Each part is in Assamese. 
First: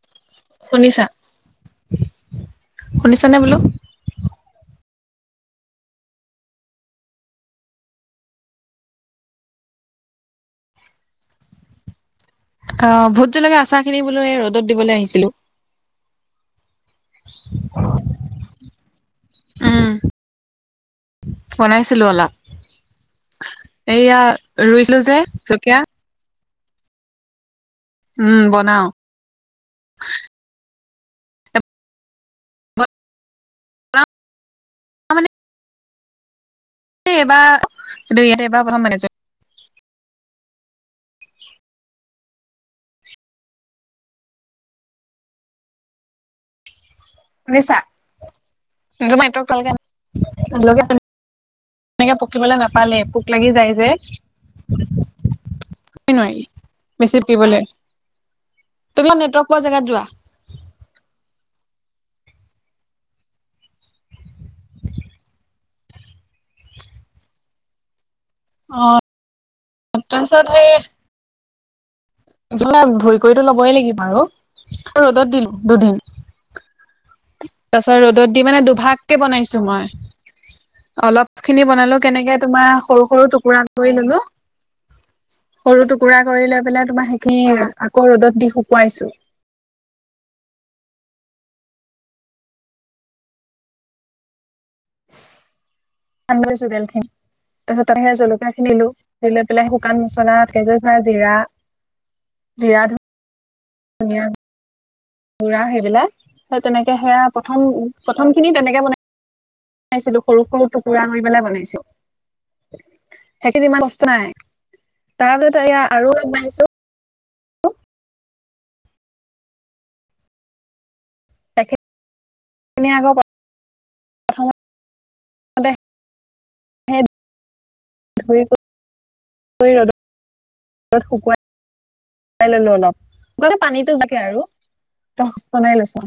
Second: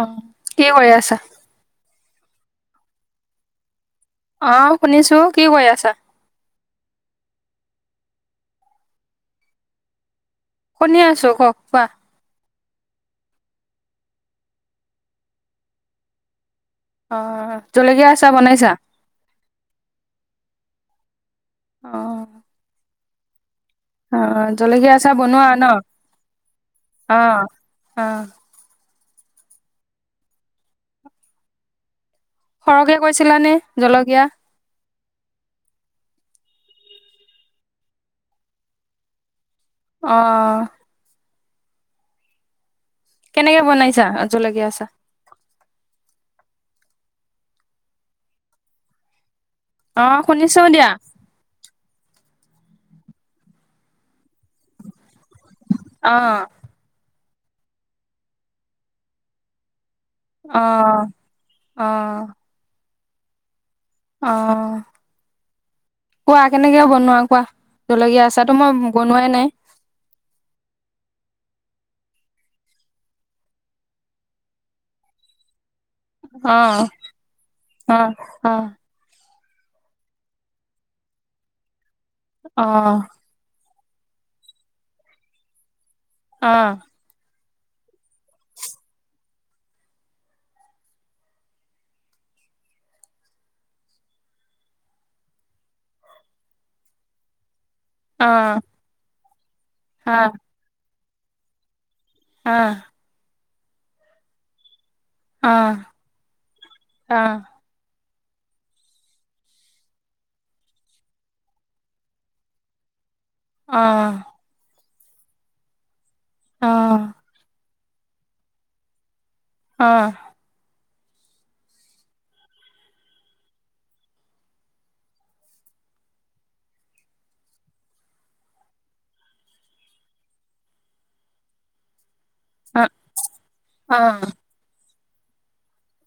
অঁ কি কৰি আছা শুনিছ নে বোলো অ' শুনিছোঁ। কি কৈ আছা? শুনি আছোঁ। কওঁক কোৱা। অ' ভোট জলকীয়া আচাৰখিনি বোলো এই ৰ'দত দিবলৈ আহিছিলোঁ। অ' জলকীয়া আচাৰ বনাইছা? অ বনাইছিলোঁ অলপ। এয়া অ জলকীয়া ৰুইছিলোঁ আচাৰ যে বনোৱা ন জলকীয়া? অ'। অ উম বনাওঁ। সৰহকে কৈছিলানে? জলকীয়া? মই মানে এইবাৰ- এইটো এইবাৰ প্ৰথম বনাইছোঁ। অ'। [inaudible] কেনেকে বনাইছা জলকীয়া আচাৰ? শুনিছা? তোমাৰ নেটৱক অ' শুনিছোঁ দিয়া। কিবলৈ নাপালে। পোক লাগি যায় যে। অ নোৱাৰি। বেছি কিবলৈ। তুমি নেটৱৰ্ক পোৱা জেগাত যোৱা। অ' - অ', অ' - অ'। অ'। কোৱা কেনেকে বনোৱা কোৱা, জলকীয়া আচা অ' তাৰপিছত সেই জলকীয়াতো ধুই কৰিতো ল'বই লাগিব আৰু। ৰ'দত দিলোঁ দুদিন। অ তাৰপাছত অ ৰ'দত দি অ মানে, দুভাগকে বনাইছ ছোঁ মই। অলপখিনি বনাল কেনেকে অ তোমাৰ সৰু-সৰু টুকুৰা কৰি ল'লো। সৰু টু কুৰা কৰি অ লৈ পেলাই তোমাৰ নি আকৌ ৰ'দত দি শুকুৱাইছোঁ। [unintelligible] তাৰছত তাতে সেই অ অ জলকীয়াখিনি দিলোঁ। দিলে লে শুকান মছলা বা জিৰা অ'। জিৰা ধনিয়া অ গুৰা অ সেইবিলাক, সেই তেনেকে অ সেয়া প্ৰথম প্ৰথম খিনি তেনেকে বনাই বাইছিলো, সৰু-সৰু টুকুৰা কৰি পেলাই বনাইছো। সেইখিনি ইমান কষ্ট নাই। তাৰ পিছত এয়া আৰু অলপ বঢ়াইছো। অহ। এইখিনি আকৌ ক অ' দে ধুই ক'ত ধুই ৰ'দত ৰ'দত শুকুৱাই শুকাই ললো অলপ, পানীটো যোৱাকে আৰু তই বনাই লৈছো,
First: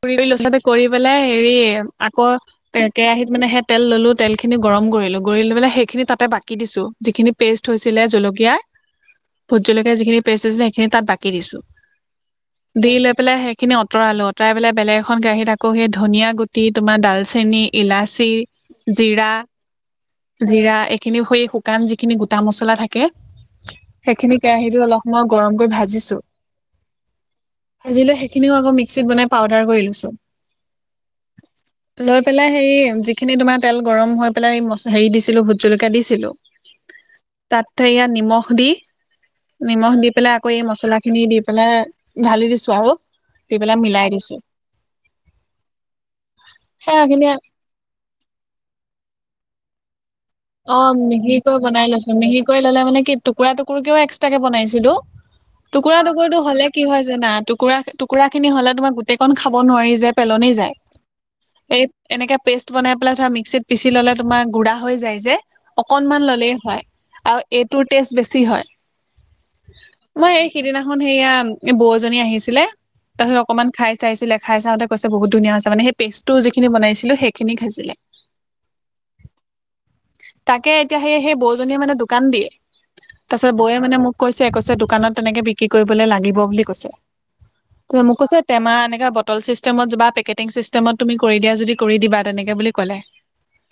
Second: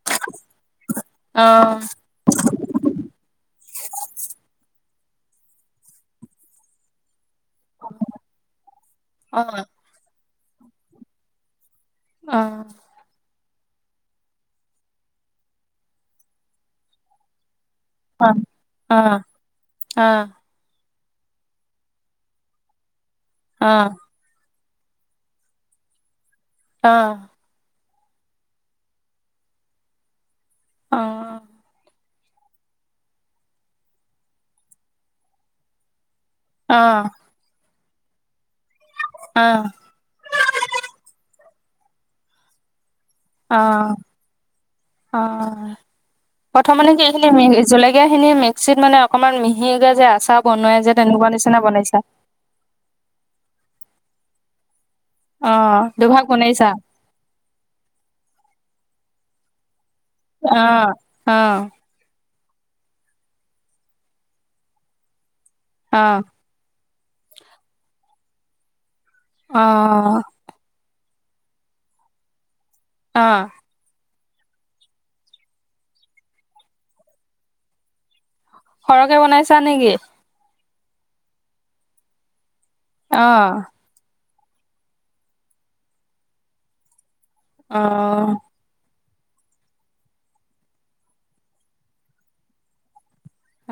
কৰি লৈছো কৰি পেলাই হেৰি আকৌ কেৰাহীত মানে সে তেল ললো, তেল খিনি গৰম কৰিলো। লগৰি লৈ পেলে সেইখিনি তাতে বাকি দিছো যিখিনি পেষ্ট হৈছিলে জলকীয়াৰ ভোট জলকীয়াৰ যিখিনি পেষ্ট হৈছিলে সেইখিনি তাত বাকি দিছো। দি লৈ পেলাই সেই সেইখিনি আঁতৰাই লও, আঁতৰাই পেলাই বেলেগ এখন কেৰাহীত আকৌ সেই ধনীয়া গুটি তোমাৰ ডালচেনি ইলাচি, জিৰা-জিৰা এই খিনি শুই শুকান যিখিনি গোটা মচলা থাকে। অহ। সেইখিনি কেৰাহীটোত অলপ সময় গৰমকৈ ভাজিছো। অ'। আজিলৈ সেইখিনিও আকৌ মিক্সিত বনাই পাউদাৰ কৰি লৈছো। অহ অ'। লৈ পেলাই হেৰি যিখিনি তোমাৰ তেল গৰম হৈ পেলাই হেৰি দিছিলো, ভোট জলকীয়া দিছিলো অহ। তাতে এয়া নিমখ দি নিমখ দি পেলাই আকৌ এই মছলা খিনি দি পেলাই ঢালি দিছো আৰু দি পেলাই অ', মিলাই দিছো -অ' প্ৰথমে কি সেয়া খিনি এইখিনি জলেকীয়া খিনি মিক্সিত মানে অকমান মিহি মিহিকে যে আচাৰ অ বনোৱাই যে তেনেকুৱা মিহিকৈ নিচিনা বনাই বনাইছা লৈছো মিহিকৈ ললে মানে কি টুকুৰা টুকুৰি কিয়ও এক তাকে বনাইছিলো অ টুকুৰা দুভাগ টুকুৰাটো হলে বনাইছা কি হয় জানা টুকুৰা- টুকুৰা খিনি হ'লে তোমাৰ কন খাব নোৱাৰি যে পেলনি অ যায় অ এই এনেকে পেষ্ট বনাই পেলাই ধ মিক্সিত পিচি ল'লে তোমাৰ গুডা হৈ যায়ছে অ অকনমান ল'লেই হয় আৰু এইটোৰ টেষ্ট বেছি হয় অ মই এইকেইদিনা খন সেয়া বৌজনী আহিছিলে অ তাচত অকমান খাই চাইছিলে খাই চাওঁতে কৈছে বহুত ধুনীয়া হৈছে মানে সেই পেষ্টটো যিখিনি বনাইছিলো সেইখিনি খাইছিলে সৰহকে বনাইছে তাকে তেতিয়া সেই- সেই বৌজনীয়ে মানে দোকান দিয়ে অ তাৰপিছত বৌয়ে মানে মোক কৈছে -কৈছে দোকানত তেনেকে বিক্ৰী কৰিবলৈ লাগিব বুলি কৈছে ত মোক অ কৈছে টেমা এনেকা বত তল চিষ্টেমত বা পেকেটিং চিষ্টেমত তুমি কৰি দিয়া যদি কৰি দিবা তেনেকে বুলি ক'লে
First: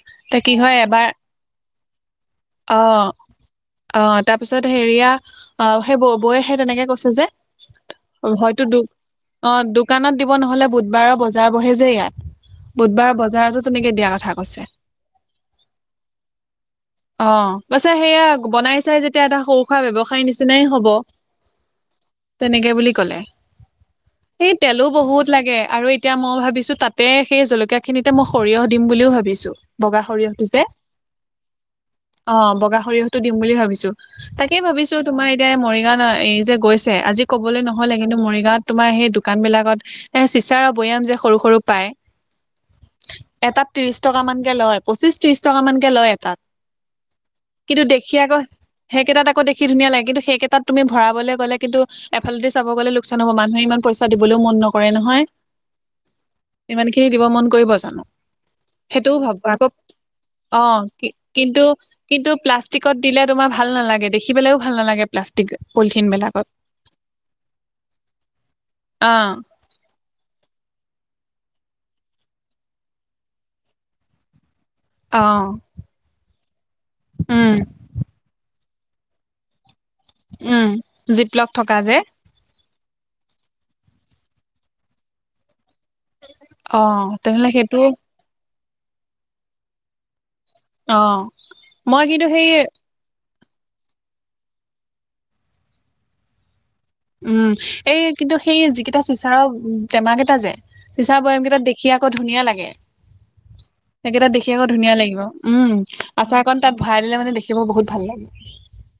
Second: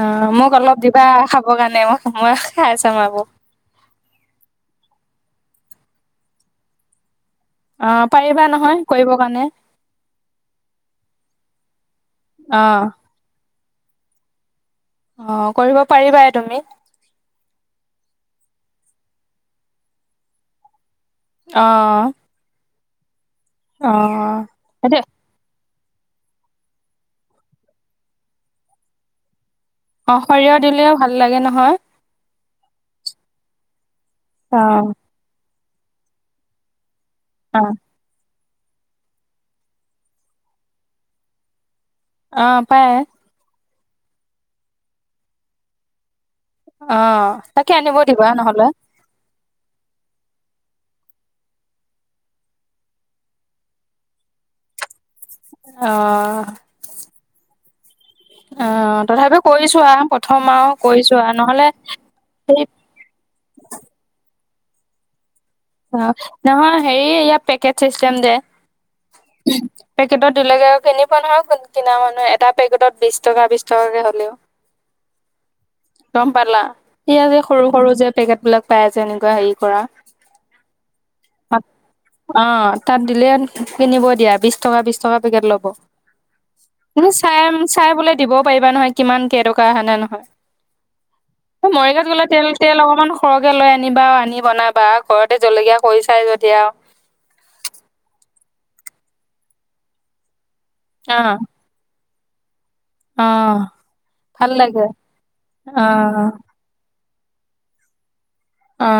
অ এতিয়া মোক কি হয় অলপ দিবা এবাৰ খ খাব কাৰণে মই খাইছ অ' ৰব অ তাৰ পিছত হেৰিয়া অ সেই ব বৌয়ে সেই তেনেকে কৈছে অ যে পাৰিবা হয়তো নহয় দু কৰিবৰ কাৰণে অ দোকানত দিব নহলে বুধবাৰে বজাৰ বহে যে অ ইয়াত বুধবাৰৰ বজাৰতো তুনেকে দিয়া কথা কৈছে অ কৰিব পাৰিবাই তুমি অহ কছে সেইয়া বনাই চাই যেতিয়া এটা সৰু সুৰা ব্যৱসায় নিচিনাই হব আহ তেনেকে বুলি কলে সেই তেলো বহুত লাগে আৰু এতিয়া মই ভাবিছো তাতে সেই জলকীয়া খিনিতে মই সৰিয়হ দিম বুলিও ভাবিছো বগা অ সৰিয়হতো সৰিয়হ যে দিলেও ভাল লাগে নহয় অ বগা সৰিয়হতটো দিম বুলি ভাবিছো তাকেই অ ভাবিছো তোমাৰ [unintelligible] মৰিগাঁও এই যে গৈছে- আজি ক'বলৈ অ নহ'লে কিন্তু মৰিগাঁৱত- তোমাৰ সেই দোকান বিলাকত এ চিচাৰৰ বৈয়াম যে সৰু সৰু পায়। অ পায়। এটাত ত্ৰিশ টকা মানকে লয় পচিশ ত্ৰিশ টকা মান কে লয় এটাত। অ তাকে কিন্তু আনিব দেখি দিবা আকৌ নহ'লে সেইকেইটাত আকৌ দেখি ধুনীয়া লাগে কিন্তু সেইকেইটাত তুমি- ভৰাবলে গ'লে কিন্তু এফালতে চাব গ'লে লোকচান হ'ব, মানুহে ইমান পইচা দিবলৈও মন নকৰে নহয়। অ ইমান খিনি দিব মন কৰিব- জানো অ সেইটোও ভাব তথাপি আকৌ কৰিছো আহ প্ৰথম- অ আৰু কৰি কি চোৱা কিন্তু নহ'লে কিন্তু সেই প্লাষ্টিকত দিলে তোমাৰ ভাল নালাগে দেখি। দেখিবলৈও ভাল নালাগে প্লাষ্টিক - অ নহয় হেৰি ইয়াত পেকেট চিষ্টেম যে, অ পেকেটত- দুলৈকে আৰু কিনিব নহয় কিনা মানুহ এটা পেকেটত বিশ টকা বিশ টকাকে হ'লেও- অ গম পালা সেয়া যে উম সৰু সৰু যে পেকেট বিলাক- পাই যে এনেকোৱা হেৰি কৰা। উম জীপ লগ থকা যে। অ তাত দিলে কিনিব দিয়া বিশ টকা বিশ টকা পেকেট ল'ব। অ কিন্তু চাই তেনেহ'লে চাই সেইটো চাবলে দিব- পাৰিবা নহয় কিমান কেইটকা হয় নে নহয়। অ মই মৰিগাঁৱত গ'লে কিন্তু তেল সেই তেল অকণমান- সৰহকে লৈ আনিবা আনি বনাবা। ঘৰতে জলকীয়া কৰি চায় যদি আৰু। উম এই কিন্তু সেই যিকেইটা চিচাৰৰ টেমা কেইটা যে- চিচা অ বৈয়াম কেইটা দেখিয়ে - আকৌ ধুনীয়া লাগে। অ সেইকেইটা দেখি ভাল আকৌ লাগে ধুনীয়া লাগিব, উম অ আচাৰ কন তাত ভাল- খাই দিলে মানে দেখিব বহুত ভাল লাগে। অ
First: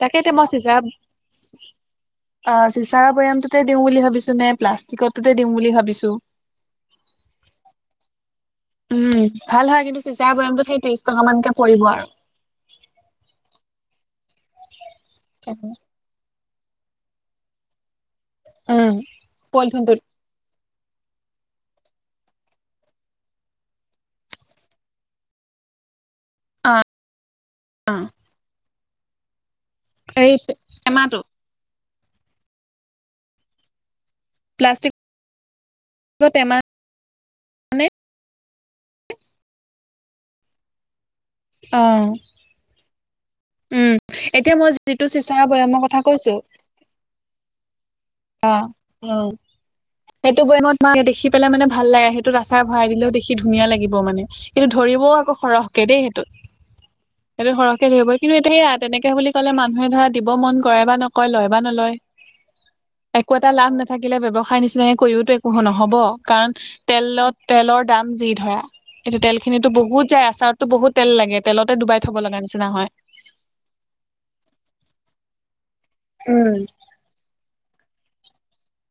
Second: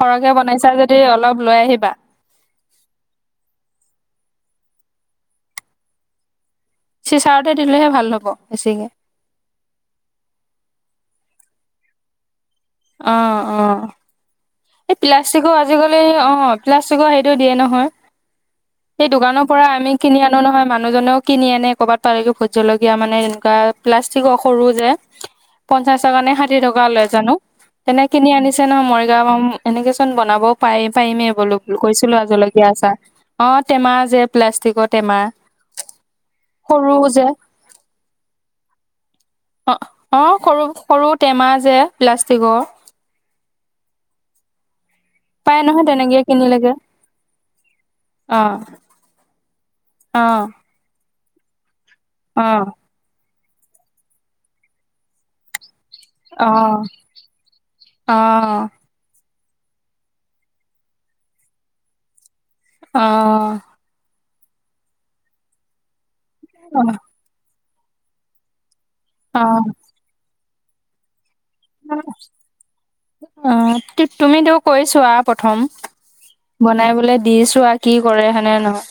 তাকে বনাইছা যদি অলপ লৈ আহিবা। অ চিচাৰ বৈয়ামটোতে দিওঁ বুলি ভাবিছো, নে প্লাষ্টিকটোতে দিওঁ বুলি ভাবিছো। চিচাৰতে দিলেহে ভাল হ'ব বেছিকে উম ভাল হয় কিন্তু চিচাৰ বৈয়ামটো সেই ত্ৰিশ টকা মানকে- পৰিব আৰু। অহ অহ। এই প্লাষ্টিকৰ আজিকালি অ- প্লাষ্টিকৰ সেইটো দিয়ে নহয় উম সেই দোকানৰ পৰা আমি পলিথিনটোত কিনি আনো নহয় মা মানুহজনেও কিনি আনে কবাত পালে ভোট জলকীয়া মানে এনেকোৱা প্লাষ্টিকৰ সৰু যে পঞ্চাশ টকা নে ষাঠি অ টকা লয় জানো এনে কিনি আনিছে আছে নহয় মৰিগাঁওপা উম এনেকে চোন এই বনাবও পাৰি টেমাটো পাৰিমেই বোলো। কৈছিলো আও জলকীয়া আচাৰ অ টেমা যে প্লাষ্টিকৰ টেমাহ টেমা সৰুও যে নে অ অ সৰু সৰু টেমা যে অ প্লাষ্টিকৰ। উম এতিয়া মই যে যিটো চিচাৰ পাই বৈয়ামৰ নহয় কথা তেনেকে কৈছো কিনিলেগে অ উ অ সেইটো বয়েমত তোমাকে দেখি পেলাই মানে ভাল লাগে সেইটো অ অ আচাৰ ভৰাই দিলেও দেখি সি ধুনীয়া লাগিব মানে কিন্তু ধৰিবও আকৌ সৰহ দেই সেইটোত সেইটো সৰহকে ধৰিব অ কিন্তু এতিয়া সেয়া তেনেকে বুলি কলে মানুহে ধৰা দিব মন কৰে বা নকয় লয় বা নলয়। অ একো এটা লাভ নাথাকিলে ব্যৱসায়। হয় নি স্নেহ কৰিও তো একো নহব কাৰণ তেলত তেলৰ দাম যি ধৰা এতিয়া তেল অ খিনিতো বহুত যায় আচাৰত তো বহুত তেল লাগে তেলতে ডুবাই থব লগা নিচিনা হয়। অ তুমিতো কৈ‌ চোৱা প্ৰথম উম বনা বলে দিছো। কোৱা কি কৰে সেনে নহয়।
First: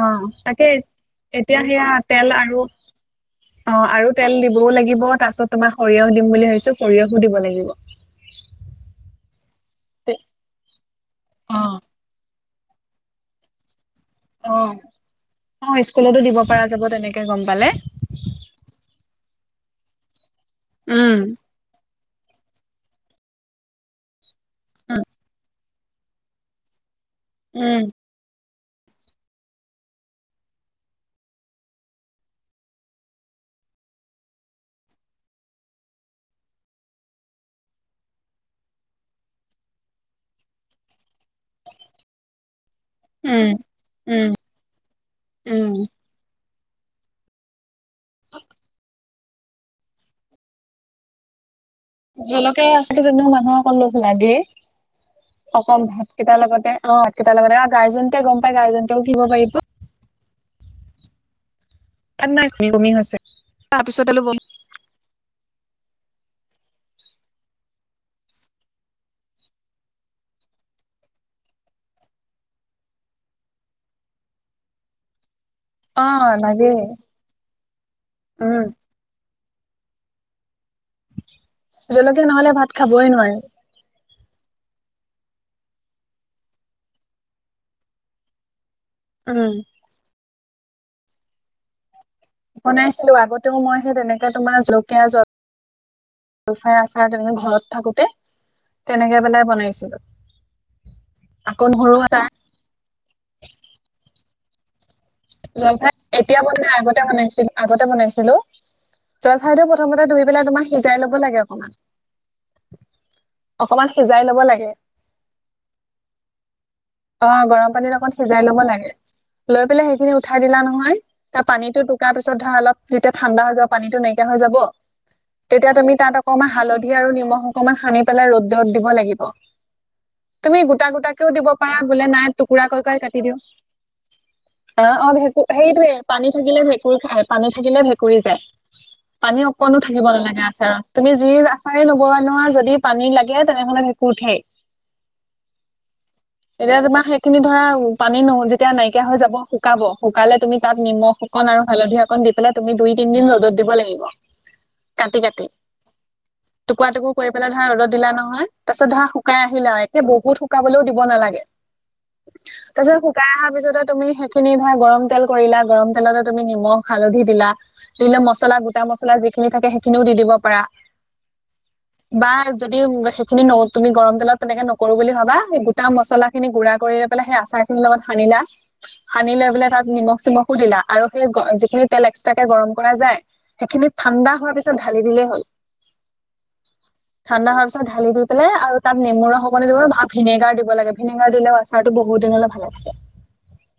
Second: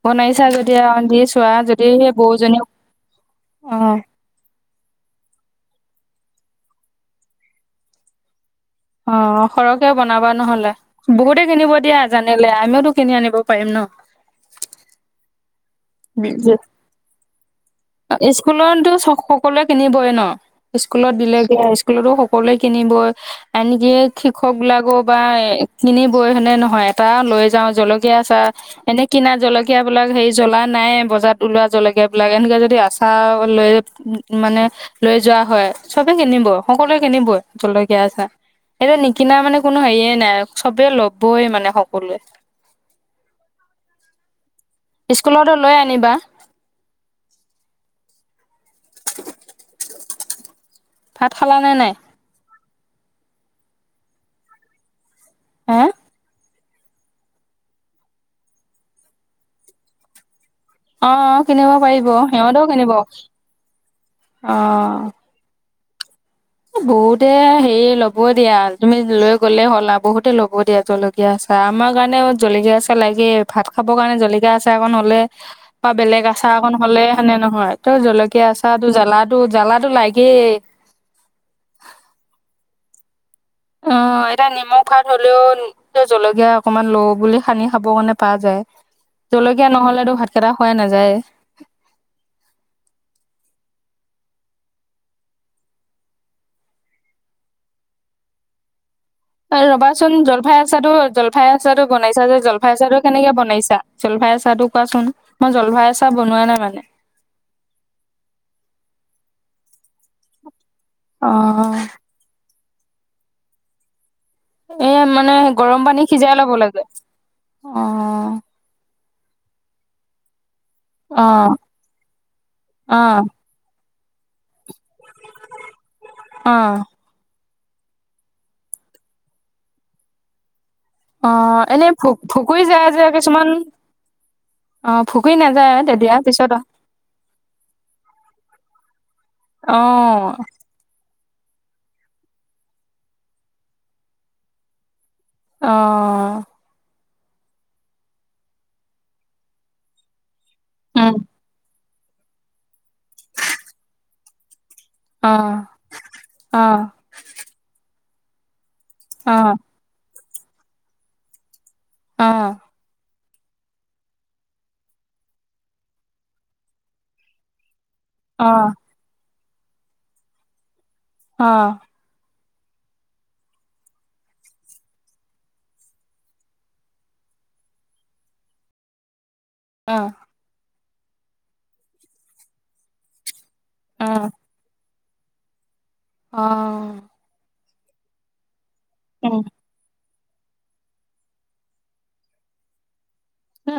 অ বনাইছা তাকে যদি আৰু দি চোৱা এতিয়া সেয়া যদি সেই তেল আৰু বৌজনীক অ আৰু তেল দিবও লাগিব তাৰ পিছত তোমাক সৰিয়হ দিম বুলি ভাবছো সৰিয়হো দিব লাগিব দিব লাগিব অ সৰহকে বনাবা নহলে বহুতে অ কিনিব দিয়া জানি আমিওঁতো কিনি আনিব পাৰিম ন অঁ পালে স্কুলতো সকলোৱে। কিনিবই ন উম স্কুলত দিলে কি সকলোৱে কিনিবই এনেকে উম [unintelligible] কিনিবই হেনে নহয়। চাহ লৈ যাওঁ। উম জলকীয়া, চাহ এনে কিনা জলকীয়াবিলাক হেৰি জ্বলাই নাইয়ে। বজাৰত ওলোৱা জলকীয়াবিলাক। এনেকে যদি আচাৰ লৈ মানে লৈ যোৱা হয়, চবে কিনিব সকলোৱে কিনিবই জলকীয়া আচাৰ। এতিয়া নিকিনা মানে কোনো হেৰিয়ে নাই। চবে ল'বই মানে সকলোৱে উম, উম। স্কুলতো উম, লৈ আনিবা। ভাত খালা? নে নাই জলকীয়া আছিল কিন্ত মানুহক অলপ লাগেই। অকন হে ভাত কেইটাৰ লগতে অ, ভাতকেইটা লগতে। গাৰ্জেনটে গম পাই গাৰ্জেনও কিনিব পাৰিব। অ। কিনিব পাৰিব, তাত নাই সিহঁতেও কমি কমি কিনিব। হৈছে তাৰপিছত অলপ অ। বহুতে হেৰি লব দিয়া। তুমি লৈ গলে হ'ল আও। বহুতে ল'ব দিয়া জলকীয়া আচাৰ। আমাৰ কাৰণে জলকীয়া আচাহ লাগেই। ভাত খাব কাৰণে জলকীয়া আচাৰকন হলে বা অ বেলেগ আচাৰ অকন লাগেই হলে, সেনে নহয় ত জলকীয়া উম আচাৰ তো জ্বলা জ্বালাটো লাগেই জলকীয়া নহলে ভাত খাবই নোৱাৰি। অ, এতিয়া নিমখ ভাত হলেওঁ জলকীয়া অকমান লওঁ বুলি সানি খাব কাৰণে পাৰ যায়। উম জলকীয়া নহলেতো ভাত একেটা খোৱাই নাযায়। বনাইছিলো। আগতেওঁ মই সেই তেনেকে তোমাৰ জলকীয়া জল জলফাই আচাৰ তেনেক ঘৰত থাকোতে। তেনেকে পেলাই বনাইছিলো ৰবাচোন জলফাই আচাৰটো জলফাই আকৌ আচাৰটো নহৰু বনাইছা আচাৰ যে জলফাই আচাৰটো কেনেকে বনাইছা? জলফাই আচাৰ টো কোৱাচোন মই জলফাই এতিয়া বনোৱা নাই। মই আগতে বনাইছিলো, আগতে বনাইছিলো। জলফাই প্ৰথমতে ধুই পেলাই তোমাৰ সিজাই ল'ব এ লাগে অকমান। অকমান সিজাই ল'ব লাগে এ মানে গৰম পানী সিজাই ল'ব লাগে। অ গৰম পানীত অকণ অ', সিজাই লব লাগে। লৈ পেলাই সেইখিনি উঠাই দিলা নহ নহয়। অ', পানী টো টোকা পিছত ধৰা অলপ অ', ঠাণ্ডা হৈ যাব যেতিয়া পানীটো তেতিয়া তুমি তাত অকমান হালধী আৰু নিমখ অকমান সানি পেলাই ৰ'দ ৰ'দত দিব লাগিব। তুমি গোট গোটা গোটাকেও দিব পা অ', পাৰা এনেই বোলে ভু নাই, ভুকুৰি টুকুৰা যায় কৈ-কৈ যে কাটি দিওঁ। কিছুমান অ' অ' ভুকুৰি ভেঁকু নাযায় সেইটোৱেই, তেতিয়া পানী পিছত থাকিলে ভেঁকুৰি যায়, পানী থাকিলে ভেঁকুৰি যায়। পানী অকণো থাকিব অ', নালাগে আচাৰত, তুমি যি আচাৰে নবনোৱা, যদি পানী লাগে তেনেহ'লে ভেঁকুৰ উঠেই। অ'। এতিয়া তোমাৰ সেই খিনি ধৰা, পানী ন যেতিয়া নাইকিয়া হৈ যাব, শুকাব। শুকালে তুমি তাত উম, নিমখ অকন আৰু হালধি অকণ দি পেলাই তুমি দুই তিন-দিন ৰ'দত দিব লাগিব। কাটি-কাটি, অ', অ', টুকুৰা-টুকুৰ কৰি পেলাই ধৰা ৰ'দত দিলা নহয়! হয়। তাৰ পিছত ধৰা অ', শুকাই অ', আহিলে আও, এতিয়া বহুত শুকাবলৈও দিব নালাগে। [inaudible] অ', তাৰপাছত শুকাই অহা পিছতে তুমি সেইখিনি ধৰা, গৰমতেল কৰিলা, গৰমতেলতে তুমি নিমখ হালধি দিলা। দিলে অ', মছলা, গোটা মছলা যি তুমি তাতে সেইখিনিও দি দিব পাৰা। বা যদি সেইখিনি ন তুমি গৰমতেলত তেনেকে নকৰো বুলি ভাবা, সেই গোটা মছলা সেইখিনি গুড়া কৰি লৈ পেলাই সেই আচাৰখিনিৰ লগত সানিলা। সানি লৈ পেলাই তাত নিমখ-চিমখো দিলা। আৰু সেই যিখিনি তেল এক্সট্ৰাকে গৰম কৰা যায়। সেইখিনি অ', অ', ঠাণ্ডা হোৱাৰ পিছত ঢালি দিলেই হ'ল। অ'। ঠাণ্ডা হোৱাৰ ঢালি দি পেলাই আৰু তাত উম, নেমুৰস অকণ দিবা ভা ভিনেগাৰ দিব লাগে। ভিনেগাৰ দিলে আচাৰটো বহুত দিনলৈ ভালে থাকে। অ'।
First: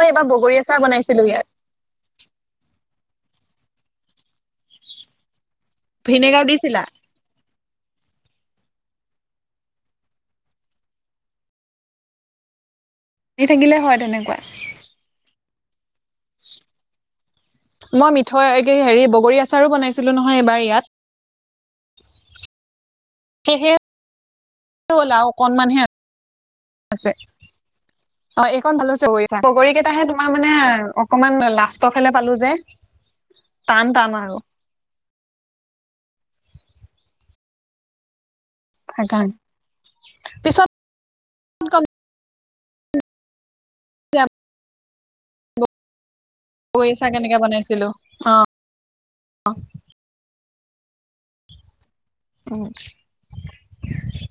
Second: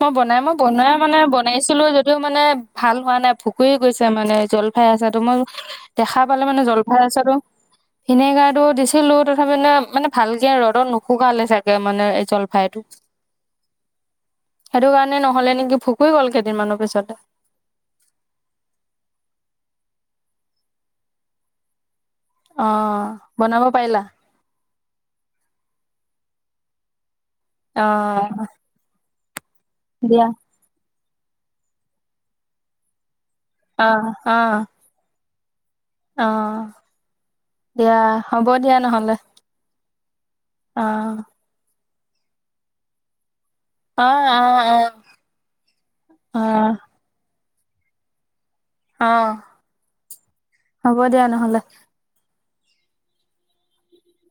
মই এইবাৰ বনাই, বগৰী মই আচাৰ বনাই মানে বনাইছিলো ইয়াত বনাইছিলো যদিও মানে, ভাল হোৱা নাই। ভোক কুৰি গৈছে মানে জলফাই আচাৰ, মোৰ দেখা পালে ভিনেগাৰ মানে দিছিলা জলফাই আচাৰটো, ভিনেগাৰটো দিছ দিলোঁ, তথাপি মানে ভালকে ৰ'দত নুশুকালে চাগে, মানে এই জলফাইটো। পানী থাকিলে হয় তেনেকুৱা। ভুকু গ'ল কেইদিনমানৰ পিছতে মই মিঠৈ হেৰি বগৰী আচাৰো বনাইছিলো নহয় এবাৰ ইয়াত অ বনাব হেহে পাৰিলা হ'লা আৰু অকনমান হে [unintelligible] আছে অ অ এইখন ভাল আছে ব বগৰী কেইটাহে তোমাৰ দিয়া মানে অকমান লাষ্টৰ ফালে পালো যে টান অ টান আৰু আহ অ এয়া হ'ব দিয়া নহলে সেইকাৰণে পিছত অ আহ -আহ -আহ -আহ ছিলো অ আহ হব দিয়া নহলে উ [unintelligible]